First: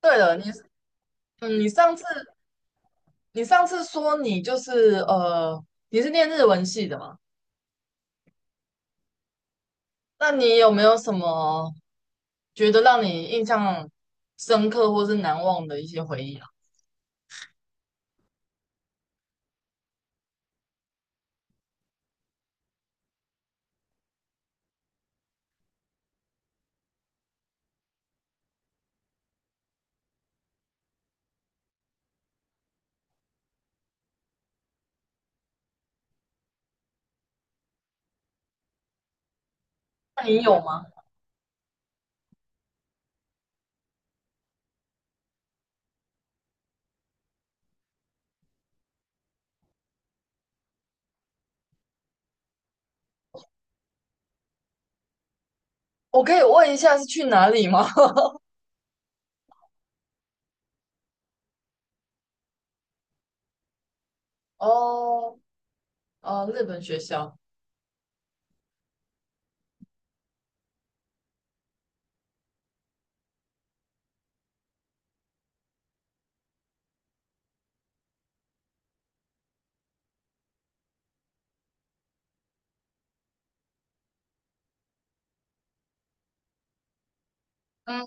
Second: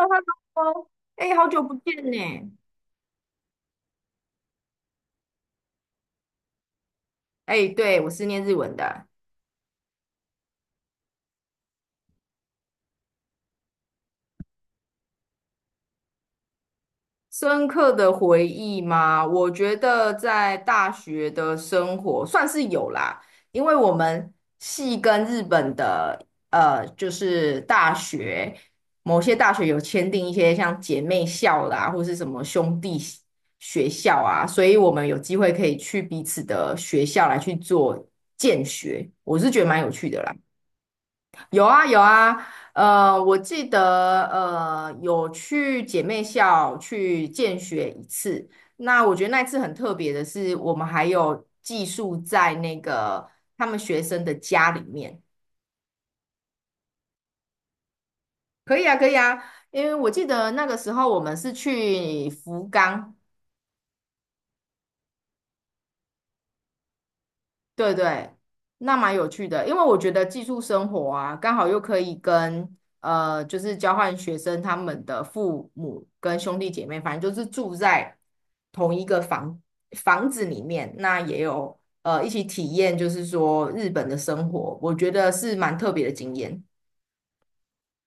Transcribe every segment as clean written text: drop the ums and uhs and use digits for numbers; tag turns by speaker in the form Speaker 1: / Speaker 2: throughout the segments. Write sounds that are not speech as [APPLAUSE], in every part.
Speaker 1: 对了，你
Speaker 2: 哎，好久
Speaker 1: 你
Speaker 2: 不
Speaker 1: 上次
Speaker 2: 见呢！
Speaker 1: 说你你是念日文系的嘛？
Speaker 2: 哎，对，我是念日文的。
Speaker 1: 那你有没有什么觉得让你印象深刻或是难忘的一些回忆啊？
Speaker 2: 深刻的回忆吗？我觉得在大学的生活算是有啦，因为我们系跟日本的就是大学某些大学有签订一些像姐妹校啦，或是什么兄弟学校啊，所以我们有机会可以去彼此的学校来去做见学，我是觉得蛮有趣的
Speaker 1: 那
Speaker 2: 啦。
Speaker 1: 你有吗？
Speaker 2: 有啊有啊，我记得有去姐妹校去见学一次。那我觉得那次很特别的是，我们还有寄宿在那个他们学生的家里面。
Speaker 1: 我可以问一下是去哪里吗？
Speaker 2: 可以啊，可以啊，因为我记得那个时候我们是去福冈，
Speaker 1: [LAUGHS] 哦，日本学校。
Speaker 2: 对对，那蛮有趣的，因为我觉得寄宿生活啊，刚好又可以跟就是交换学生他们的父母跟兄弟姐妹，反正就是住在同一个房子里面，那也有一起体验，就是说日本的生活，我觉得是蛮特别的经验。
Speaker 1: 嗯，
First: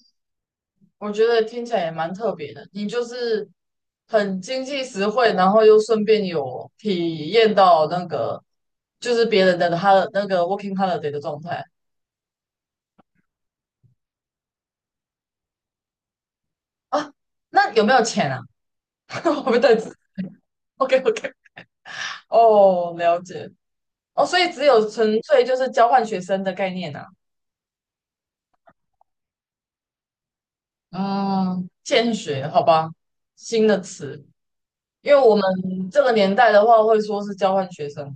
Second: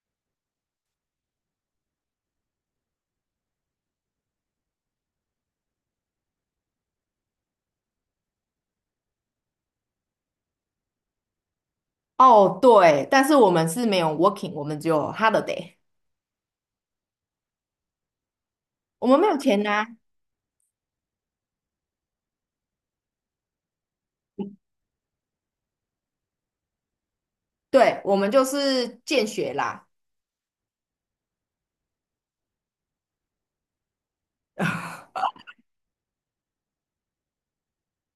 Speaker 1: 我觉得听起来也蛮特别的。你就是很经济实惠，然后又顺便有体验到那个就是别人的他的那个 working holiday 的状态。
Speaker 2: 哦，对，但是我们是没有 working，我们只有 holiday，
Speaker 1: 啊，那有没有钱啊？
Speaker 2: 我们没有
Speaker 1: [LAUGHS] 我不
Speaker 2: 钱
Speaker 1: 对
Speaker 2: 拿，
Speaker 1: ，OK OK,哦，了解，哦，所以只有纯粹就是交换学生的概念啊。
Speaker 2: 对，我们就是见学啦。
Speaker 1: 嗯，见学，好吧，新的词，因为我们这个年代的话会说是交换学生。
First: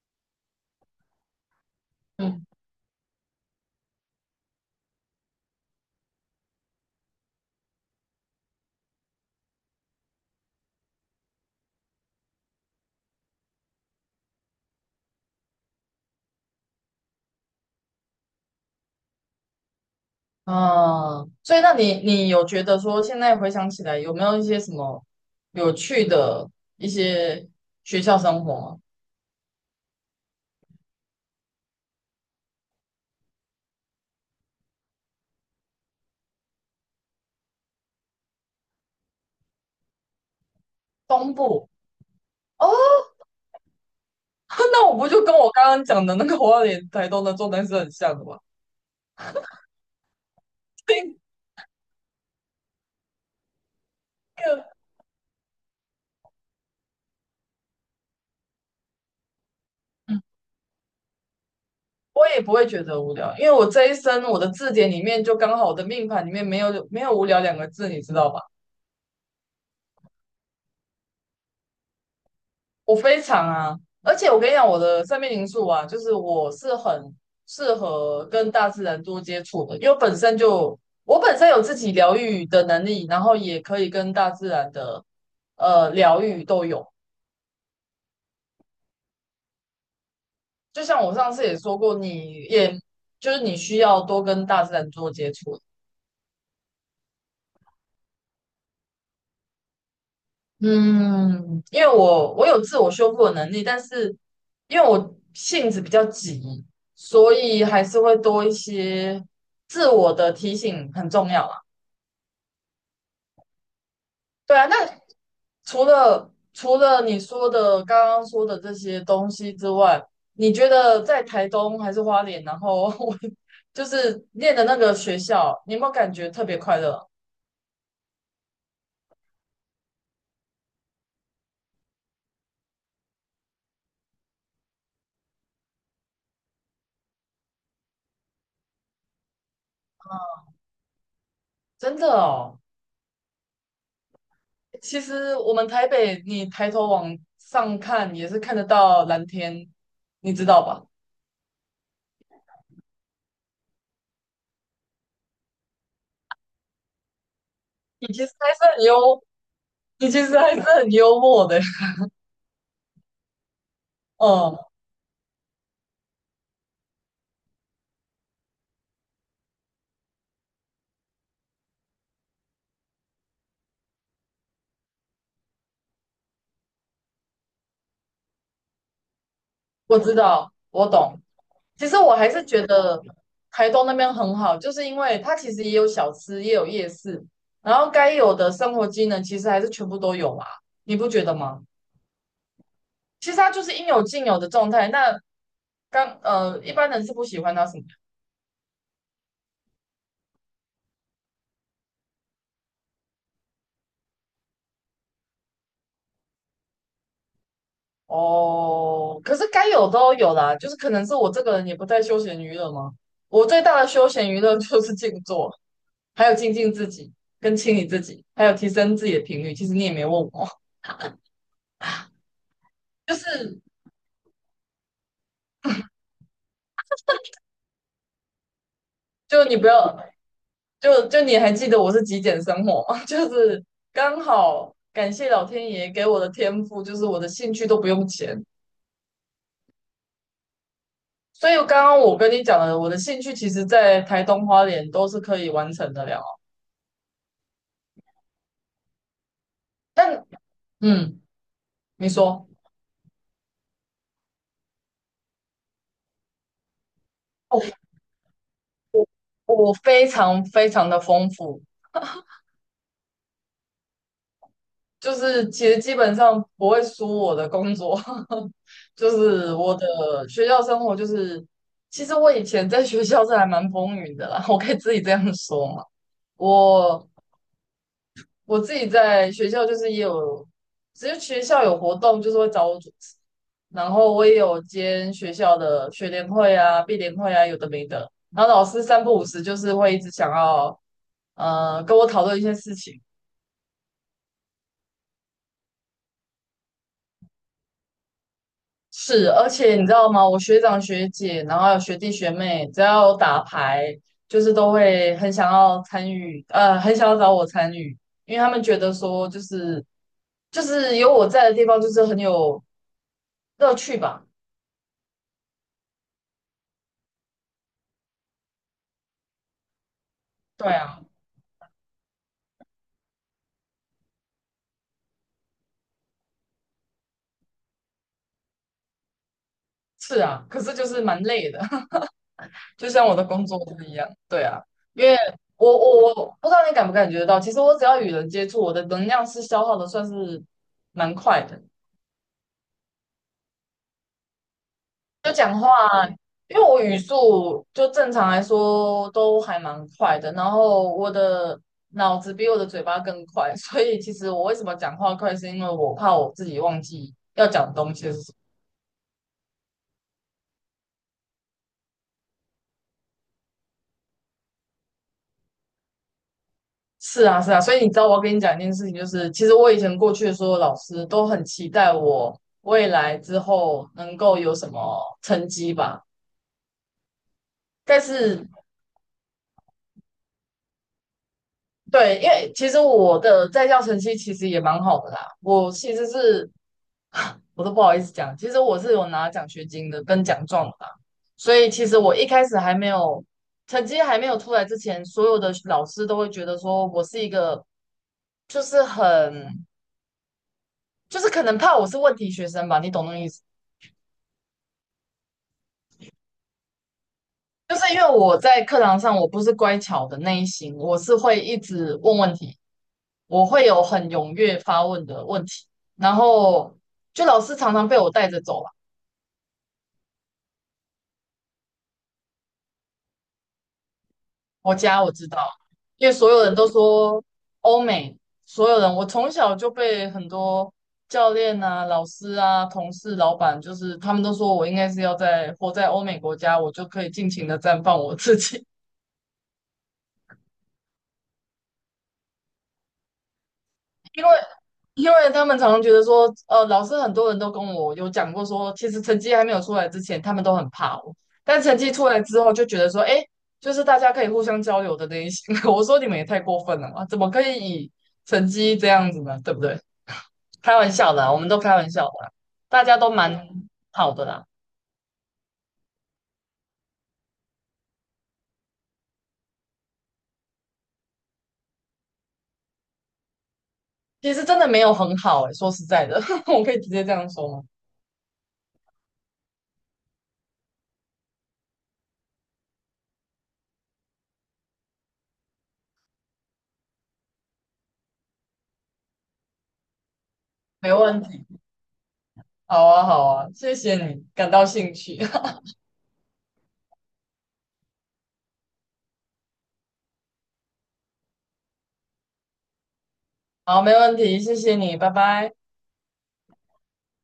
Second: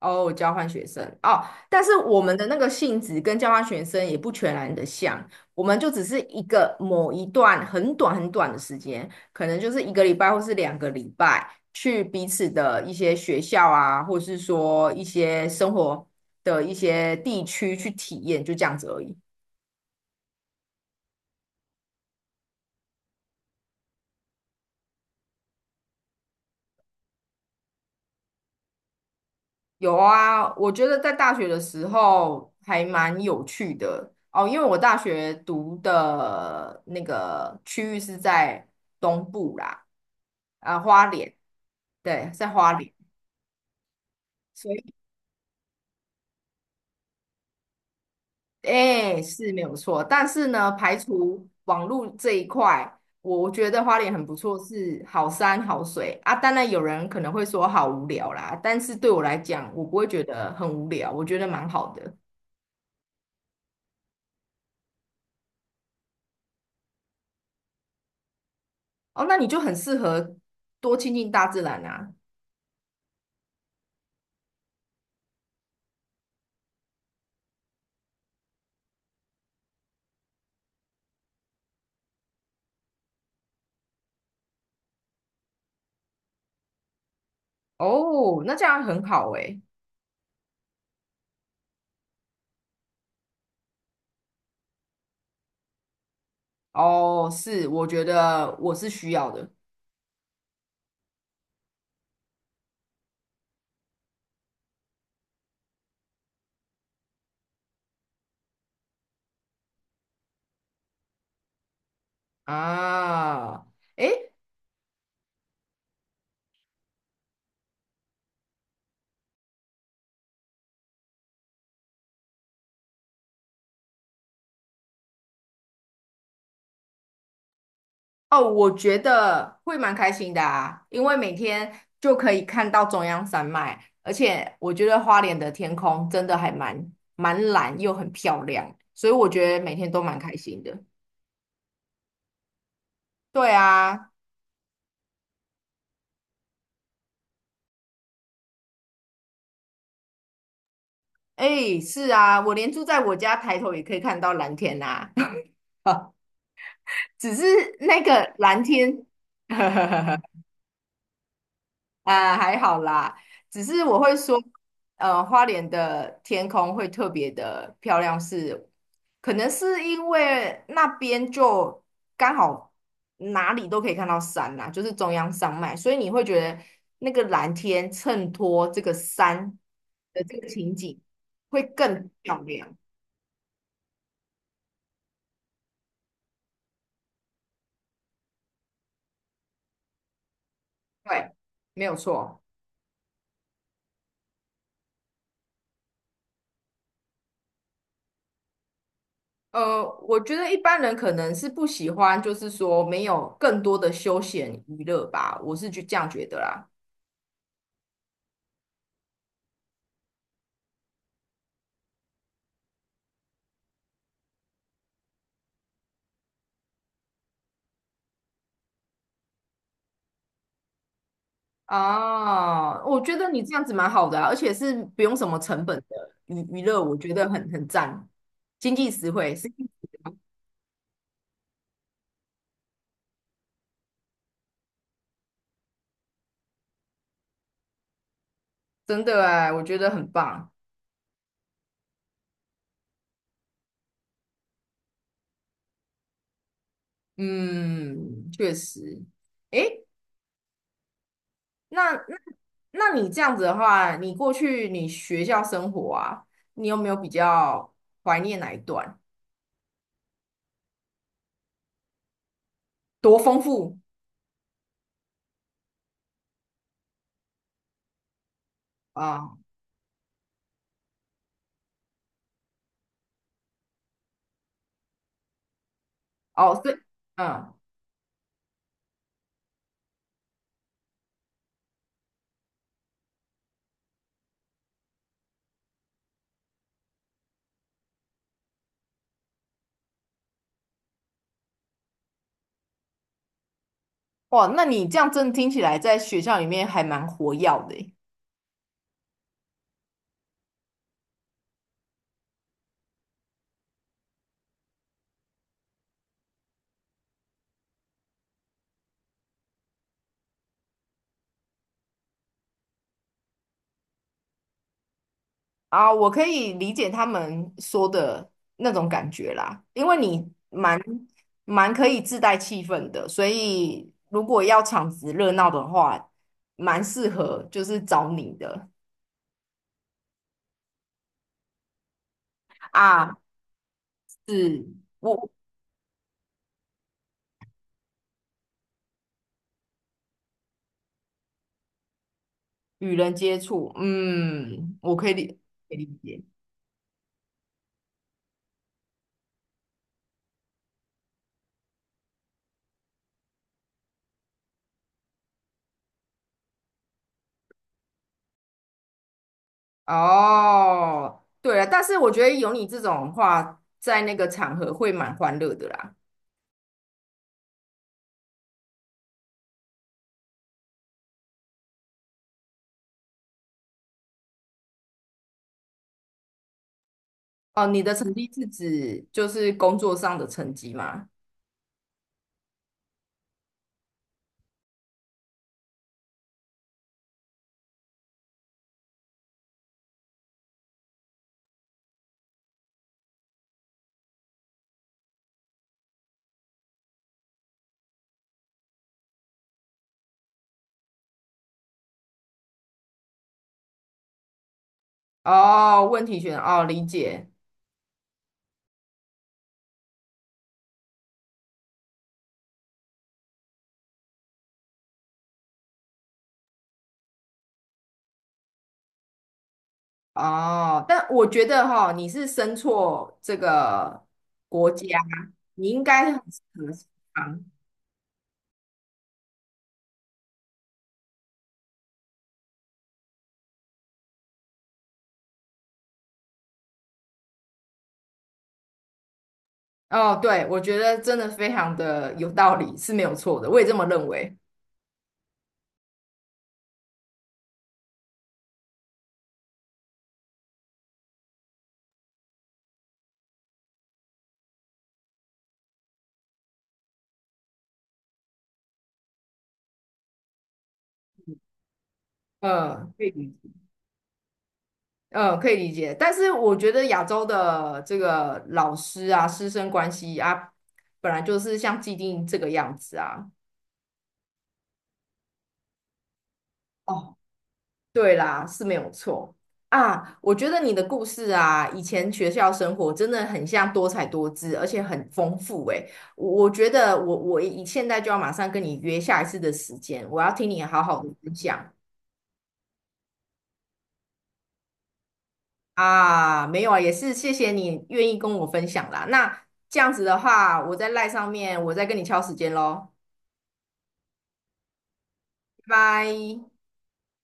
Speaker 2: 哦，交换学生哦，但是我们
Speaker 1: 嗯，
Speaker 2: 的那个性质跟交换学生也不全然的像，我们就只是一个某一段很短很短的时间，可能就是一个礼拜或是两个礼拜，去彼此的一些学校啊，或是说一些生活的一些地区去体验，就这样子而已。
Speaker 1: 啊，所以那你有觉得说现在回想起来有没有一些什么有趣的一些学校生活吗？
Speaker 2: 有啊，我觉得在大学的时候还蛮有趣的哦，因为我大学读的那个区域是在东部啦。啊，花
Speaker 1: 东
Speaker 2: 莲，
Speaker 1: 部。
Speaker 2: 对，在
Speaker 1: 哦，
Speaker 2: 花莲，
Speaker 1: [LAUGHS]
Speaker 2: 所
Speaker 1: 那
Speaker 2: 以
Speaker 1: 我不就跟我刚刚讲的那个花莲、台东的状态是很像的吗？
Speaker 2: 哎是没有错。但是呢，排
Speaker 1: [LAUGHS]
Speaker 2: 除网络这一块，我觉得花莲很不错，
Speaker 1: 嗯，
Speaker 2: 是好山好水啊。当然有人可能会说好无聊啦，但是对我来讲，我不会觉得很无聊，我觉得蛮好的。
Speaker 1: 我也不会觉得无聊，因为我这一生我的字典里面就刚好我的命盘里面没有无聊两个字，你知道吧？
Speaker 2: 哦，那你就很适合多亲近大自然啊。
Speaker 1: 我非常啊，而且我跟你讲，我的生命灵数啊，就是我是很适合跟大自然多接触的，因为本身就我本身有自己疗愈的能力，然后也可以跟大自然的疗愈都有。
Speaker 2: 哦，那这样很好诶。
Speaker 1: 就像我上次也说过，你也就是你需要多跟大自然多接触。
Speaker 2: 哦，是，我觉得我是需要的
Speaker 1: 嗯，因为我有自我修复的能力，但是因为我性子比较急，所以还是会多一些自我的提醒很重要啊。
Speaker 2: 啊。诶，
Speaker 1: 对啊，那除了你说的刚刚说的这些东西之外，你觉得在台东还是花莲，然后 [LAUGHS] 我就是念的那个学校，你有没有感觉特别快乐？
Speaker 2: 哦，我觉得会蛮开心的啊，因为每天就可以看到中央山脉，而且我觉得花莲的天空真的还蛮蓝又很漂亮，所以我觉得每天都蛮开心的。
Speaker 1: 真的哦。
Speaker 2: 对啊，
Speaker 1: 其实我们台北，你抬头往上看也是看得到蓝天，你知道吧？
Speaker 2: 哎，是啊，我连住在我家抬头也可以看到蓝天啊，[LAUGHS] 只是那
Speaker 1: 你其实
Speaker 2: 个
Speaker 1: 还
Speaker 2: 蓝
Speaker 1: 是很
Speaker 2: 天，
Speaker 1: 幽，你其
Speaker 2: [LAUGHS]
Speaker 1: 实还是很幽默的。
Speaker 2: 啊，还好啦，只是我会
Speaker 1: [LAUGHS]
Speaker 2: 说，
Speaker 1: 嗯，
Speaker 2: 花莲的天空会特别的漂亮是，可能是因为那边就刚好哪里都可以看到山啦，就是中央山脉，所以你会觉得那个蓝天衬托这个山
Speaker 1: 我知
Speaker 2: 的这个
Speaker 1: 道，
Speaker 2: 情
Speaker 1: 我
Speaker 2: 景
Speaker 1: 懂。
Speaker 2: 会
Speaker 1: 其实
Speaker 2: 更
Speaker 1: 我还
Speaker 2: 漂
Speaker 1: 是觉
Speaker 2: 亮。
Speaker 1: 得台东那边很好，就是因为它其实也有小吃，也有夜市，然后该有的生活机能其实还是全部都有啦，你不觉
Speaker 2: 对，
Speaker 1: 得吗？
Speaker 2: 没有错。
Speaker 1: 其实它就是应有尽有的状态。那刚一般人是不喜欢它什么。
Speaker 2: 我觉得一般人可能是不喜欢，就是说没有更多的休闲娱乐吧，我是就这样觉得啦。
Speaker 1: 哦，可是该有都有啦，就是可能是我这个人也不太休闲娱乐嘛。我最大的休闲娱乐 [LAUGHS] 就是静坐，还有静静自己，跟清理自己，还有提升自己的频率。其实你也没问我，
Speaker 2: 哦，我
Speaker 1: 就
Speaker 2: 觉得你这
Speaker 1: 是
Speaker 2: 样子蛮好的啊，而且是不用什么成本的娱乐，我觉得很赞，经济实惠，
Speaker 1: 就
Speaker 2: 是
Speaker 1: 你不要就就你还记得我是极简生活吗？[LAUGHS] 就是刚好感谢老天爷给我的天赋，就是我的兴趣都不用钱。
Speaker 2: 真的哎，我觉得很棒。
Speaker 1: 所以刚刚我跟你讲的，我的兴趣其实在台东花莲都是可以完成的了。
Speaker 2: 嗯，确实。诶，
Speaker 1: 但嗯，
Speaker 2: 那
Speaker 1: 你
Speaker 2: 那
Speaker 1: 说。
Speaker 2: 那你这样子的话，你过去你学校生活啊，你有没有比较
Speaker 1: 哦，
Speaker 2: 怀念哪一段？
Speaker 1: 我非常非常的丰富，
Speaker 2: 多丰富
Speaker 1: 就是其实基本上不会输我的工作。[LAUGHS] 就
Speaker 2: 啊！
Speaker 1: 是我的学校生活就是，其实我以前在学校是还蛮风云的啦，[LAUGHS] 我可以自己这样说嘛。
Speaker 2: 哦，对，
Speaker 1: 我
Speaker 2: 嗯，
Speaker 1: 我自己在学校就是也有，只是学校有活动就是会找我主持，然后我也有兼学校的学联会啊、毕联会啊，有的没的。然后老师三不五时就是会一直想要跟我讨论一些事情。
Speaker 2: 哇，那你这样真的听起来在学校里面还蛮活跃的诶。
Speaker 1: 是，而且你知道吗？我学长学姐，然后还有学弟学妹，只要有打牌，就是都会很想要参与，很想要找我参与，因为他们觉得说，就是有我在的地方，就是很有乐趣吧。
Speaker 2: 啊，我可以理解他们说的那种感觉啦，因为你
Speaker 1: 对
Speaker 2: 蛮
Speaker 1: 啊，
Speaker 2: 蛮可以自带气氛的，所以如果要场子热闹的话，蛮适合就是找你的
Speaker 1: 是啊，可是就是蛮累的，[LAUGHS] 就像我
Speaker 2: 啊，
Speaker 1: 的工作是一样。对啊，
Speaker 2: 是
Speaker 1: 因为
Speaker 2: 我
Speaker 1: 我不知道你感不感觉得到，其实我只要与人接触，我的能量是消耗的，算是蛮快的。
Speaker 2: 与人接触，嗯，我可以理
Speaker 1: 就讲话，
Speaker 2: 可以理解。
Speaker 1: 因为我语速就正常来说都还蛮快的，然后我的脑子比我的嘴巴更快，所以其实我为什么讲话快，是因为我怕我自己忘记要讲的东西是什么。
Speaker 2: 哦，对了，但是我觉得有你这种话，在那个场合会蛮欢乐的啦。
Speaker 1: 是啊，是啊，所以你知道我要跟你讲一件事情，就是其实我以前过去的所有老师都很期待我未来之后能够有什么成绩吧。
Speaker 2: 哦，你的
Speaker 1: 但
Speaker 2: 成绩是
Speaker 1: 是
Speaker 2: 指就是工作上的成绩吗？
Speaker 1: 对，因为其实我的在校成绩其实也蛮好的啦，我其实是 [LAUGHS] [SIGHS] 我都不好意思讲，其实我是有拿奖学金的跟奖状的啦。所以其实我一开始还没有成绩还没有出来之前，所有的老师都会觉得说我是一个就是很就是可能怕我是问题学生吧，你懂那个意思？
Speaker 2: 哦，问题选哦，理解
Speaker 1: 就是因为我在课堂上我不是乖巧的那一型，我是会一直问问题，我会有很踊跃发问的问题，然后就老师常常被我带着走了。
Speaker 2: 哦，但我觉得哈、你是生错这个国
Speaker 1: 我
Speaker 2: 家，
Speaker 1: 家我知道，
Speaker 2: 你应
Speaker 1: 因为
Speaker 2: 该很
Speaker 1: 所
Speaker 2: 适
Speaker 1: 有人都
Speaker 2: 合西
Speaker 1: 说
Speaker 2: 方。
Speaker 1: 欧美，所有人我从小就被很多教练啊、老师啊、同事、老板，就是他们都说我应该是要在活在欧美国家，我就可以尽情的绽放我自己。
Speaker 2: 哦，对，我觉得真的非常的有道理，是没有错的，我也这么认
Speaker 1: 因为
Speaker 2: 为。
Speaker 1: 因为他们常常觉得说，老师很多人都跟我有讲过说，其实成绩还没有出来之前，他们都很怕我，但成绩出来之后就觉得说，哎，就是大家可以互相交流的那一些。[LAUGHS] 我说你们也太过分了嘛，怎么可以以成绩这样子呢？对不对？开玩笑的啊，我们都开玩笑的啊，大
Speaker 2: 嗯，
Speaker 1: 家
Speaker 2: 可以
Speaker 1: 都
Speaker 2: 理解，
Speaker 1: 蛮好的啦。
Speaker 2: 嗯，可以理解。但是我觉得亚洲的这个老师啊，师生关系啊，本来就是像既定这个样子啊。
Speaker 1: 其实真的没有很好哎、说实在的，[LAUGHS] 我可以直接这
Speaker 2: 哦
Speaker 1: 样说吗？
Speaker 2: 对啦，是没有错啊。我觉得你的故事啊，以前学校生活真的很像多彩多姿，而且很丰富诶。我觉得我以现在就要马上跟你约下一次的时间，我要听你好
Speaker 1: 没
Speaker 2: 好的
Speaker 1: 问
Speaker 2: 分
Speaker 1: 题，
Speaker 2: 享
Speaker 1: 好啊，好啊，谢谢你，感到兴趣。
Speaker 2: 啊。没有啊，也是谢谢你愿意跟我分享啦。那这样子的话，我在赖上面，我再跟你敲时间喽，
Speaker 1: [LAUGHS] 好，没问题，谢谢你，拜拜。
Speaker 2: 拜拜。